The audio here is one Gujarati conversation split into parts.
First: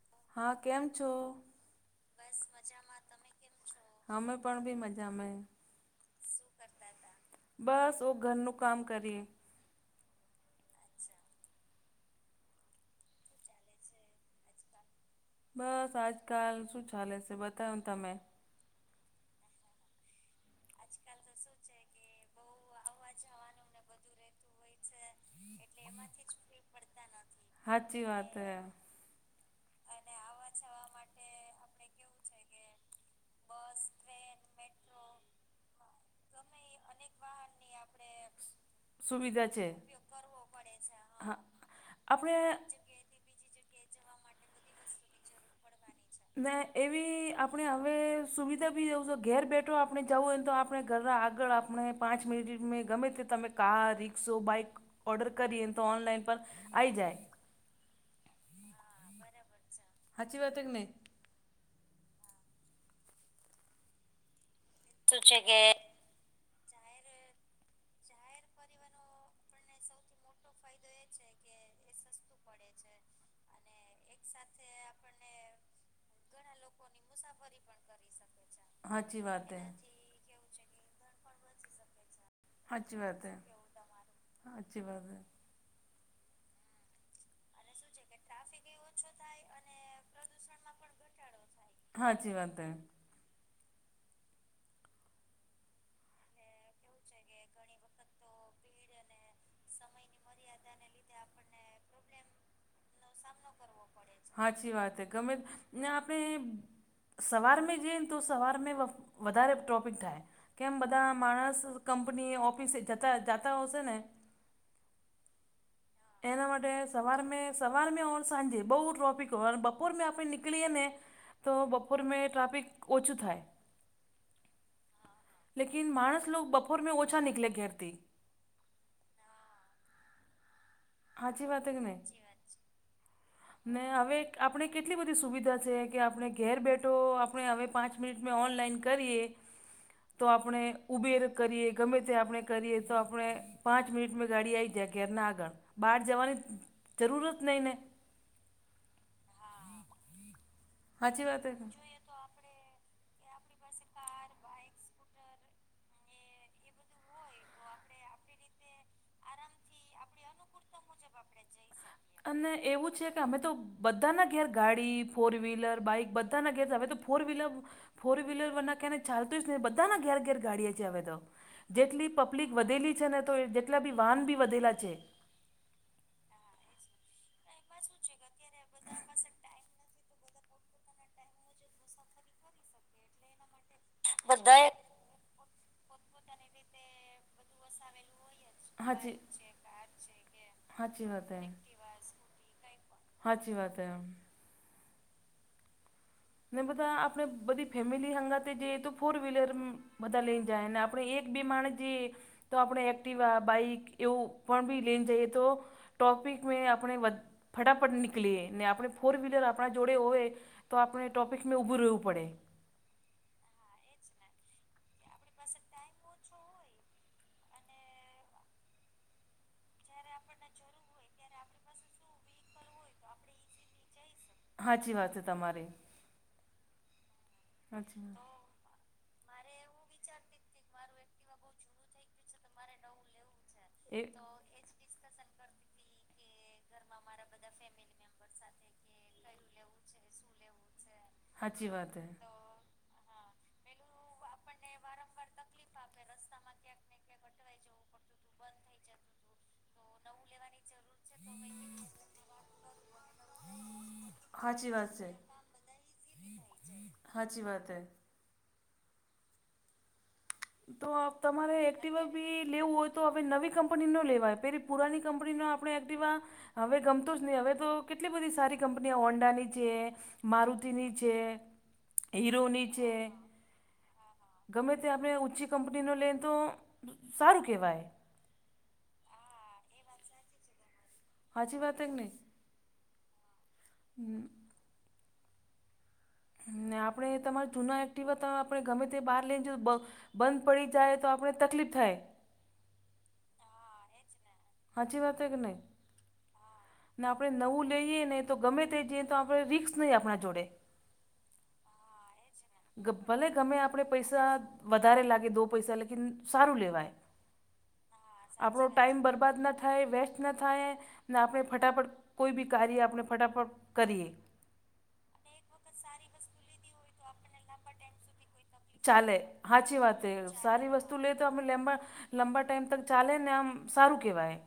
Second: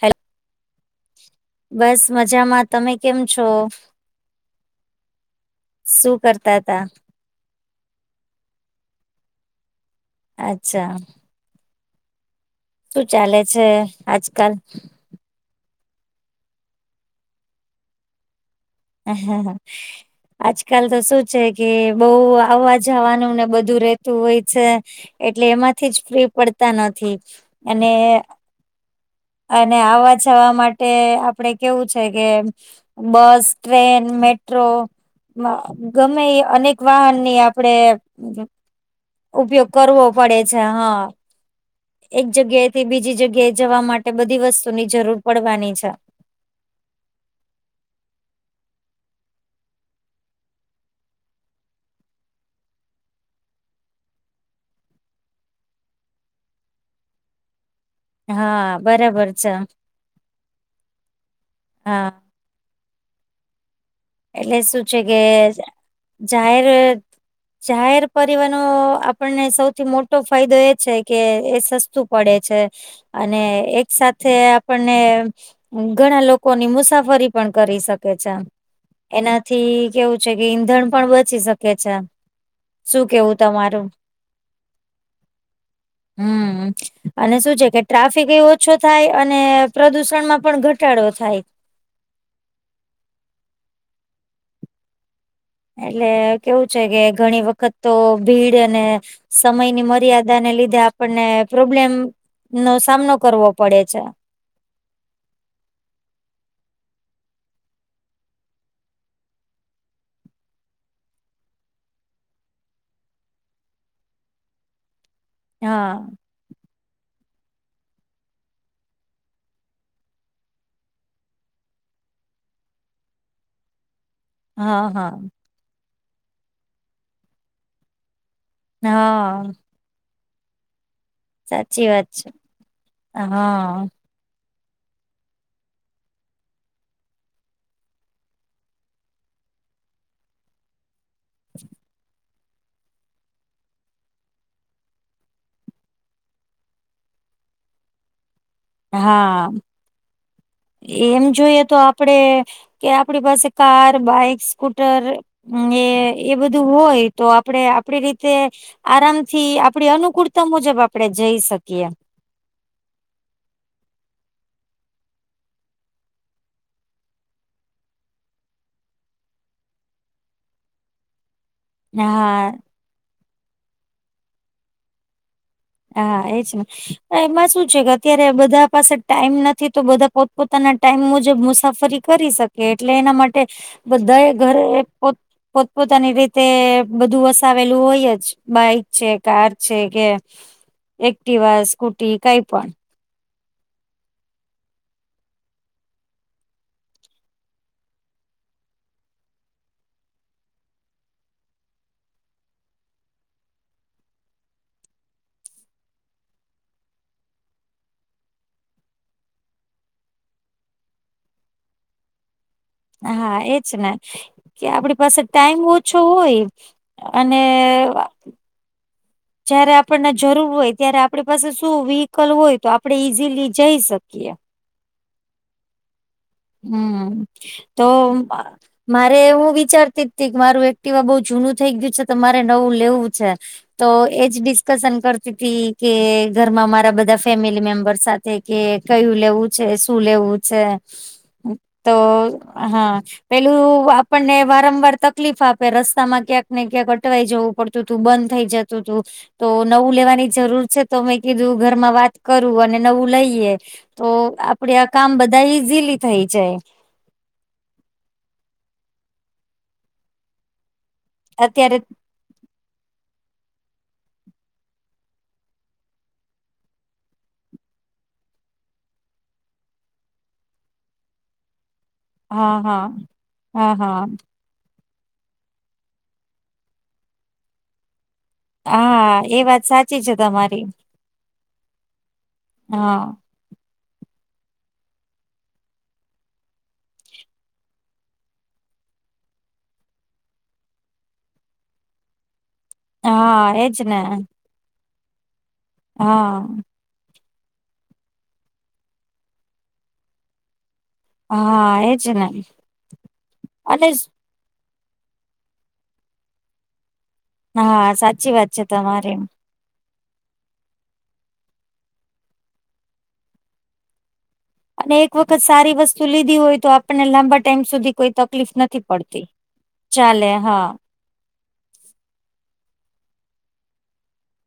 હેલો હા કેમ છો બસ મજામાં તમે કેમ છો અમે પણ બી મજામાં. શું કરતા હતા. બસ ઓ ઘરનું કામ કરીએ અચ્છા શું ચાલે છે આજકાલ બસ આજકાલ શું ચાલે છે બતાવ તમે હા આજકાલ તો શું છે કે બહ આવા જવાનું ને બધું રહેતું હોય છે એટલે એમાંથી જ ફ્રી પડતા નથી અને સાચી વાત હ અને આવવા જવા માટે આપડે કેવું છે કે બસ ટ્રેન મેટ્રો ગમે અનેક વાહન ની આપડે સુવિધા છે. ઉપયોગ કરવો પડે છે હા. એક આપણે જગ્યાએ થી બીજી જગ્યાએ જવા માટે બધી વસ્તુની જરૂર પડવાની છે ને એવી આપણે હવે સુવિધા બી દેવ છે ઘેર બેઠો આપણે જવું હોય ને તો આપણે ઘરના આગળ આપણે પાંચ મિનિટ મે ગમે તે તમે કાર રિક્ષો બાઈક ઓર્ડર કરીએને તો ઓનલાઈન પર આવી જાય હા બરાબર છે સાચી વાત હે કે નહીં હા એટલે શું છે કે જાહેર જાહેર પરીવનો આપણને સૌથી મોટો ફાયદો એ છે કે એ સસ તુ પડે છે અને એક સાથે આપને ઘણા લોકોની મુસાફરી પણ કરી શકે છે. સાચી વાત હે. એનાથી કેવું છે કે ઈંધણ પણ બચી શકે છે. હાછી શું વાત હે કેવું તમારું? હાછી વાત હે. હમ અને શું. જે કે ટ્રાફિક એ ઓછો થાય અને પ્રદુષણ માં પણ ઘટાડો થાય. હા જી વાંત હે. એટલે કેવું છે કે ઘણી વખત તો ભીડ અને. સમયની મર્યાદાને લીધે આપણને પ્રોબ્લેમ નો સામનો કરવો પડે છે. સાચી વાત હે ગમે ને આપણે. સવાર મે જે તોું સવાર મે વધારે ટ્રોપિક થાય. કેમ બધા માણસ કંપની ઓફિસે જતા જતા હશે ને. હા. એના માટે સવાર મેં સવાર મે ઓ સાંજે બહુ ટ્રોફિક હોય અને બપોર મે આપણે નીકળીએ ને. તો બપોરમાં ટ્રાફિક ઓછું થાય. હા હા. લકન માણસ લો બપોર મે ઓછા નિકલે ઘેર થી. હા. સાચી વાત કે નહી ને હા હવે. આપણે કેટલી બધી સુવિધા છે કે આપણે ઘેર બેઠો આપણે હવે પાંચ મિનિટ મેં ઓનલાઈન કરીએ. તો આપણે ઉબેર કરીએ ગમે તે આપણે કરીએ તો આપણે. પાંચ મિટ મે ગાડી આઈ જાય ઘરના આગળ. બહાર જવાની જરૂર જ નહીં ને. હા. સાચી એમ વાત હે જોઈએ તો ને આપડે કે આપડી પાસે કાર બાઈક સ્કૂટર એ એ બધું હોય તો આપડે આપડી રીતે. આરામ થી આપડી આપ અનુકૂળતા મુજબ આપડે જઈ શકીએ. અને એવું છે કે અમે તો. બધાના ઘેર ગાડી ફોર વ્હીલર બાઈક બધાના ઘેર હવે તો ફોર વ્હીલર ફોર વ્હીલર વર ના કને ચાલતું જ નહી બધાના ઘેર ઘેર ગાડીિયા છે હવે તો. જેટલી હા પબ્લિક વધેલી છે ને તો જેટલા બી વાહન બી વધેલા છે. હા એજ ને એમાં શું છે કે અત્યારે બધા પાસે ટાઈમ નથી તો બધા પોતપોતાના ટાઈમ મુજબ મુસાફરી કરી શકે એટલે એના માટે બધા ઘરે પો પોતપોતાની રીતે બધું વસાવેલું હોય જ. બાઈક છે હાચી કાર છે કે હાચી વાત હે એક્ટિવા સ્કૂટી કઈ પણ. હાચી વાત એમ. ને બધા આપડે બધી ફેમિલી હંગા જઈએ તો ફોર વ્લર બધા લઈને જાય અને આપણે એક બે માણેસ જે. તો આપણે એક્ટિવા બાઈક એવું પણ બી લઈને જઈએ તો. ટોપિક મે આપણે ફટાફટ નિકલે અનેને આપણે ફોર વ્લર આપણા જોડે હોવે તો આપણે. ટોપિકમાં ઉઊભું રહેવું પડે. હા એજ ને કે આપણી પાસે ટાઈમ ઓછો હોય અને [inaudible] જયારે આપણને જરૂર હોય ત્યારે આપણી પાસે શું વ્હકલ હોય તો આપડણે ઈઝીલી જઈ શકીએ. હાચી વાત છે તમારી. હમ તો સાચી વાત મારે હું વિચારતી જ ત કે મારું એક્ટિવા બહુ જૂનું થઇ ગયું. તમારે નવું લેવું છે તો એ એજ ડિસ્કશન કરતી હતી કે. ઘરમાં મારા બધા ફેમિલી મેમ્બર સાથે કે કયું લેવું છે શું લેવું છે. સાચી તો વાત હે હા પેલુ આપણને વારંવાર તકલીફ આપે રસ્તામાં ક્યાંક ને ક્યાંક અટવાઈ જવું પડત તું બંધ થઈ જતું તુ તો નવું લેવાની જરૂર છે, તો મેં કીધું ઘરમાં વાત કરું અને નવુ લઈએ. તો સાચી આપડે આ કામ બધા ઈઝીલી થઈ જાય. હાચી વાત હૈ તો તમારે અત્યારે એક્ટિવ બી લેવું હોય તો હવે નવી કંપની નો લેવાય પેલી પુરાની કંપની આપણે એક્ટવા હવે ગમતું જ નહી હવે તો કેટલી બધી સારી કંપની ઓન્ડાની છે. મારુતિની છે. હા હીરોની હા છે હા હા ગમે તે ત્યાંર મે ઓછી કંપનીનો લેય તો સારું કેવાય હા એ વાત સાચી છે, તમારી હાચી વાત જ ને હા હમ્મ ને આપણે તમારે જુના એક્ટિવા ત આપણે ગમે તે બહાર લઈને જો બ બંધ પડી જાય તો આપણે તકલીફ થાય. હા એજ ને હાચી વાત જ ન ઈ હા ને આપણે નવું લઈએ નહી તો ગમે તે જઈએ, તો આપણે રિક્સ નહી આપણા જોડે. હા એજ ન ભલે ગમે આપણે પૈસા વધારે લાગે દો પૈસા લેકીન સારું લેવાય. હા સાચી વાત છે આપડો ટાઈમ તમારી બરબાદ ના થાય વેસ્ટ એતના થાય ને આપણે ફટાફટ કોઈભી કાર્ય આપણે ફટાફટ કરીએ. અને એક વખત સારી વસ્તુ લીધી હોય તો આપણને લાંબા ટાઈમ સુધી કોઈ તકલીફ નથી. ચાલે પડતી હાચી વાત એ ચાલે હા સારી વસ્તુ તો લેતો લેમ્બા લાંબા ટાઈમ તક ચાલે ને આમ સારું કહેવાય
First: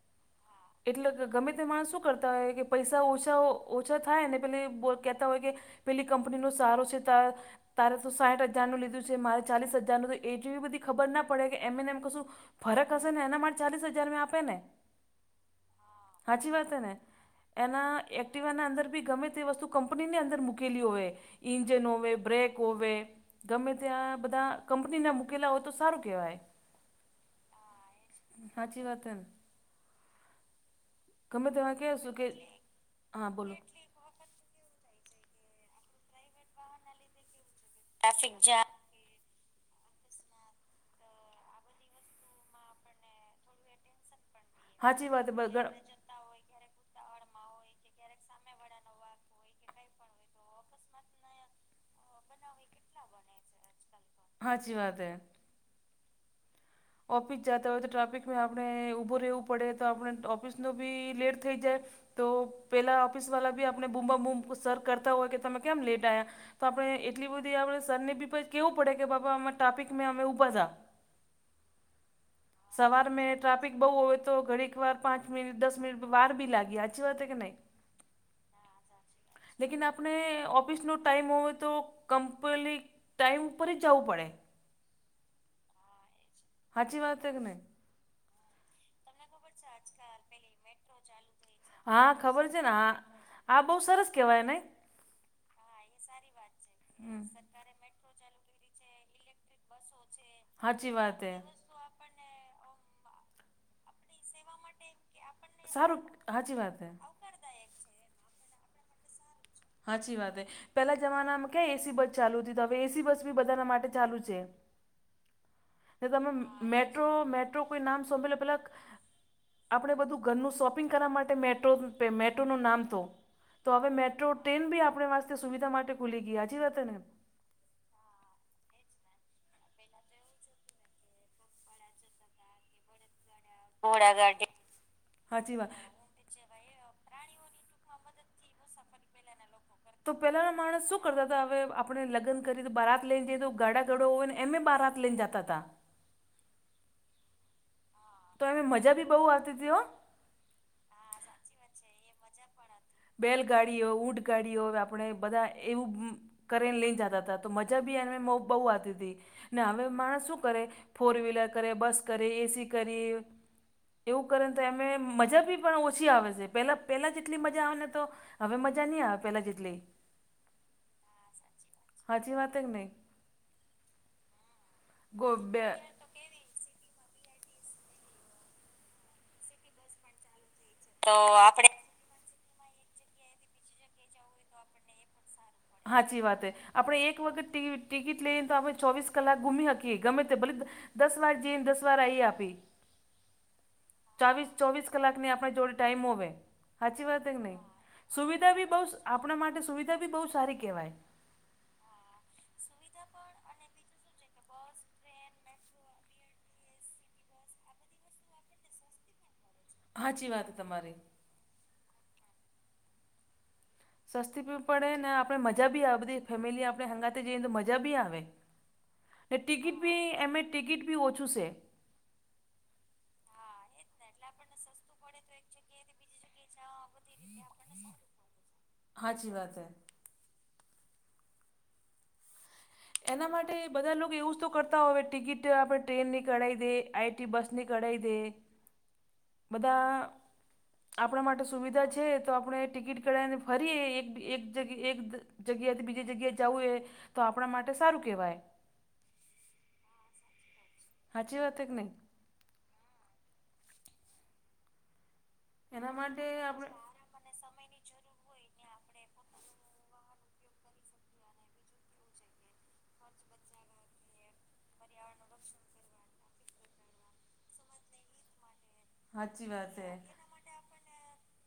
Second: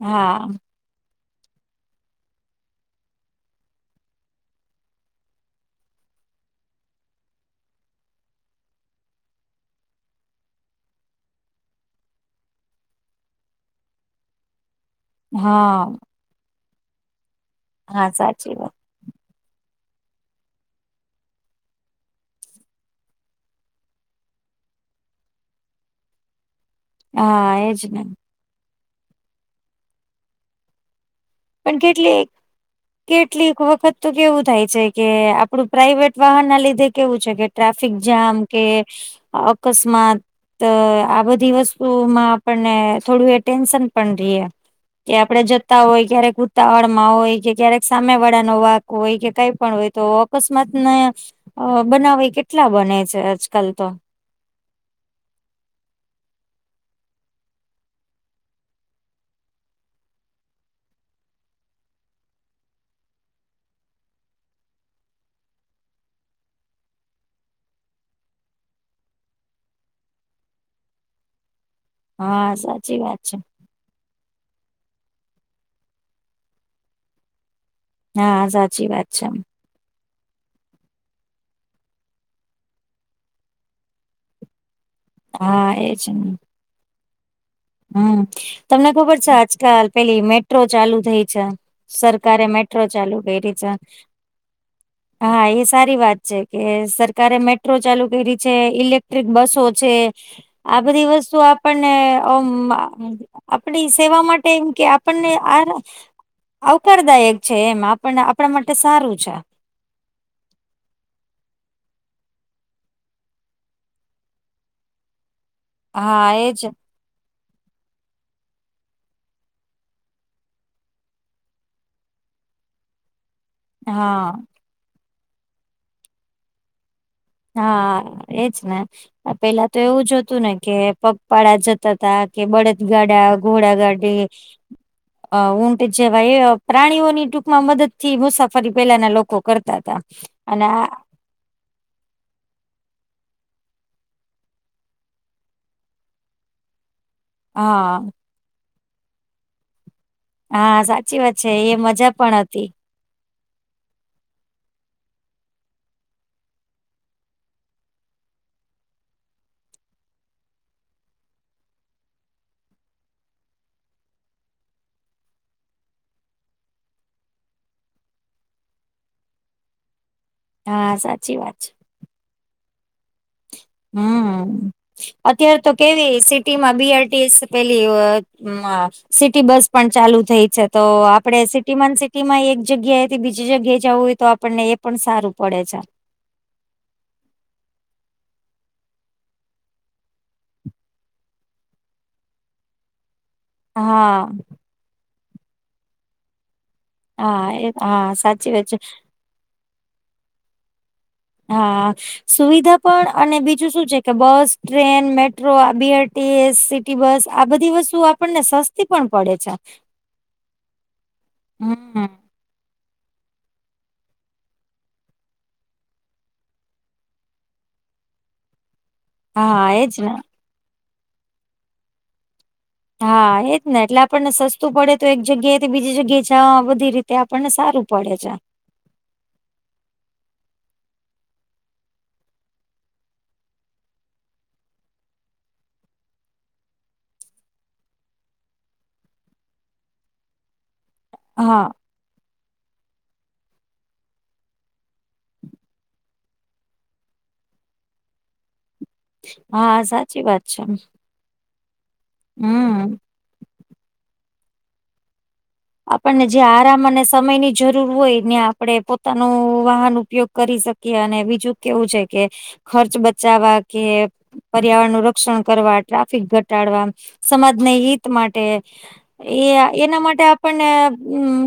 હા એટલે ગમે તે માણસ શું કરતા હોય કે પૈસા ઓછા ઓછા થાય, ને પેલે કહેતા હોય કે પેલી કંપનીનો સારો છે, ત તારે તો સાઈઠ હજારનું લીધું છે, મારે ચાલીસ હજારનુ એ જેવી, બધી ખબર ના પડે કે એમને એમ કશુ ફરક હશે ને એના માટે ચાલીસ હજાર મેં આપે ને હા હાચી વાત ને એના હા એક્ટિવા સાચી ના વાત અંદર વી ગમે તે વસ્તુ કંપનીની અંદર મૂકેલી હોય ઇન્જન હોવે, બ્રેક હોવે. ગમે ત્યાં બધા કંપનીના મુકેલા હોય, તો સારુ કેવાય હા એજ ને હાચી વાત ન ગમે પણ તેમાં કહેશું કેટલેક કે હા બોલો કેટલીક વખત તો કેવું થાય છે કે આપડું પ્રાાઈવેટ વાહનના લીધે કેવું છે, કે ટ્રાફિક જામ કે અપ અકસ્માત આ બધી વસ્તુમાં આપણને થોડું એ ટેન્શન પણ રીય અમે હાચી કે વાત આપણે બગડ જતા હોય, ક્યારેક ઉતાવળમાં હોય કે ક્યારેક સામે વાળાનો વાક હોય કે કઈ પણ હોય, તો અકસ્માતને અ બનાવે કેટલા બને છે, આજકાલ તો હાચી વાત હૈ ઓફિસ જાતા હોય તો ટ્રાફિકમાં આપણે ઊભું રહેવું પડે તો આપણે ઓફિસનો બી લેટ થઈ જાય. તો પેલા ઓફિસ વાલા ભી આપણે બુમાબુમ સર કરતા હોય, કે તમે કેમ લેટ આયા તો આપણે એટલી બધી આપડે સર ને બી કેવું પડે કે બાબા ટ્રાફિક મે અમે ઊભા થા હા સાચી સવાર વાત મે ટ્રાફિક છે ટ્રાફિક બહુ હોવે તો ઘડી એક વાર પાંચ મિનિટ દસ મિનિટ વાર બી લાગી હાચી વાત કે નહીં હા સાચી વાત છે. લેકિન આપને ઓફિસનો ટાઈમ હોય તો કંપલીક ટાઈમ પર જ જવું પડે હા એજ ને હાચી વાત જ કે નઈ હમ! તમને ખબર છે આજકાલ પેલી મેટ્રો ચાલુ થઈ છે? હા સરકારે ખબર છે ને મેટ્રો ચાલુ હા કરી આ છે. બહુ સરસ કહેવાય ને હા એ સારી વાત છે કે સરકારે મે મેટ્રો ચાલુ કરી છે ઇલેક્ટ્રિક બસો છે આ સાચી બધી વાત એ વસ્તુ આપન ને આપણી સેવા માટે એમ કે આપણને આ સારું સાચી વાત હે આવકારદાયક છે એમ આપણને આપણા માટે સારું છે. સાચી વાત એ પેલા જમાનામાં ક્યા એસી બસ ચાલુ હતી તો હવે એસી બસ બી બધાના માટે ચાલુ છે. [inaudible] તો હા હમે એજ મેટ્રો મેટ્રો કોઈ નામ સાભળેલું પહેલાક આપણે બધું ઘરનું શોપિંગ કરવા માટે મેટ્રો પ મેટ્રોનું નામ તો તો હવે મેટ્રો હા ટ્રેન બી આપણી વાસ્તે સુવિધા માટે ખુલી ગઈ હાચી વાત ને હા એજ ને પેલા તો એવું જ હતું ને કે પગપાળા જતા હતા કે બળદગાડા. ઘોડા ગાડી અ હાચી વાત ઊંટ જેવા એ પ્રાણીઓની ટૂંકમાં મદદથી મુસાફરી પેલાના લોકો કરતા હતા. તો પેલાના અને આ માણસ શું કરતા હતા હવે આપણે લગ્ન કરી તો બારાત લઈને જઈએ તો ઘોડો ગાડા હોય ને એમે બારાત લઈને જતા હતા. હા તો એમે મજા બી બોવ આવતી હતી હો હા સાચી વાત છે એ મજા પણ હતી રેલગાડીઓ ઊંટ ગાડીઓ આપણે બધા એવું કરીને લઈને જતા હતા તો મજા બી એને બોવ આવતી હતી ને હવે માણસ શું કરે, ફોર વ્હીલર કરે, બસ કરે એસી કરી એવું કરે ને તો એમે મજા બી પણ ઓછી આવે છે પેલા પેલા જેટલી મજા આવે ને તો હવે મજા નહી આવે પેલા જેટલી હા સાચી વાત છે. સાચી વાત જ ને હમ ગો અત્યારે બે તો કેવી એસી સીટીમાં બી આર ટી એસ પેલી સિટી બસ પણ ચાલુ થઈ છે. તો આપડે સિટીમાં સિ ટીમાં એક જગ્યાએથી બીજી જગ્યાએ જવું હોય તો આપણને એ પણ સારું પડે છે. સાચી વાત આપણે એક વખત ટિકિટ લઈ તો આપણે ચોવીસ કલાક ગુમી શકીએ ગમે તે ભલે દસ વાર જઈને દસ વાર આઇએ આપ [inaudible] ચોવીસ ચોવીસ કલાકની આપણે જોડે ટાઈમ હોવે સાચી વાત હા કેવાય એ ને હા સાચી સુવિધા વાત બી છે. બહુ આપણા માટે સુવિધા બી બહુ સારી કહેવાય હા સુવિધા પણ અને બીજું શું છે કે bus train metro metro BRTS city bus આ બધી વસ્તુ આપણને સસ્તી પણ પડે છે. સાચી વાત તમારી હમ સસ્તી પણ પડે ને આપણે મજા બી આવે બધી ફૅમિલી આપણે હંગાતે જઈએ તો મજા બી આવે [inaudible] ને હા ટિકિટ એજ બી ને એમે ટિકિટ બી ઓછું છે. હા એજ ને એટલે આપણને સસ્તું પડે તો એક જગ્યાએથી બીજી જગ્યાએ જ ના બધી રીતે આપણને સારું પડે છે. હાચી વાત હે. એના માટે બધા લોકો એવું જ તો કરતા હોય ટિકિટ આપણે ટ્રેનની કઢાવી દે આઈ બસની કડાઈ દે. બધા આપણા માટે હા સુવિધા છે. તો આપણે ટિકિટ કળાવીને ફરીએ એક એક જગ્યાથી બીજી જગ્યાએ જવું એ તો આપણા માટે સારું કેહેવાય. હા સાચી વાત છે. હાચી વાત હે કે નહી. હમ્મ. એના માટે આપણને જે આપણે આરામ અને સમયની જરૂર હોય ને આપડણે પોતાનું વાહન ઉપયોગ કરી શકીએ અને બીજું કેવું છે કે ખર્ચ બચાવા કે પર્યાવરણનું રક્ષણ કરવા ટ્રાફિક ઘટાડવા સમાજને હિત માટે એ સાચી વાત છે એના માટે આપણને હમ્મ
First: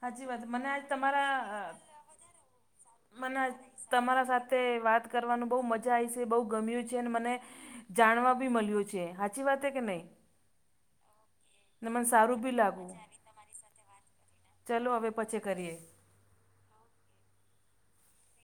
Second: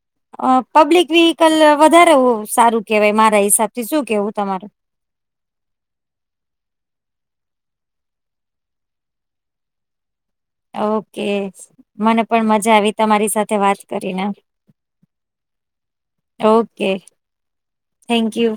સાચી વાત અ મને આજ પબ્લિક વિહિકલ તમારા વધારે સારું કેવાય મને મારા હિસાબથી શું તમારા કેવું સાથે તમારું વાત કરવાનું બહુ મજા આવી છે બહુ ગમ્યું છે મને જાણવા બી મળ્યો છે સાચી વાત કે નહી. ઓકે મને સારું પણ બી મજા લાગવું આવી તમારી સાથે વાત કરીને ચલો હવે પછી કરીએ. Okay thank you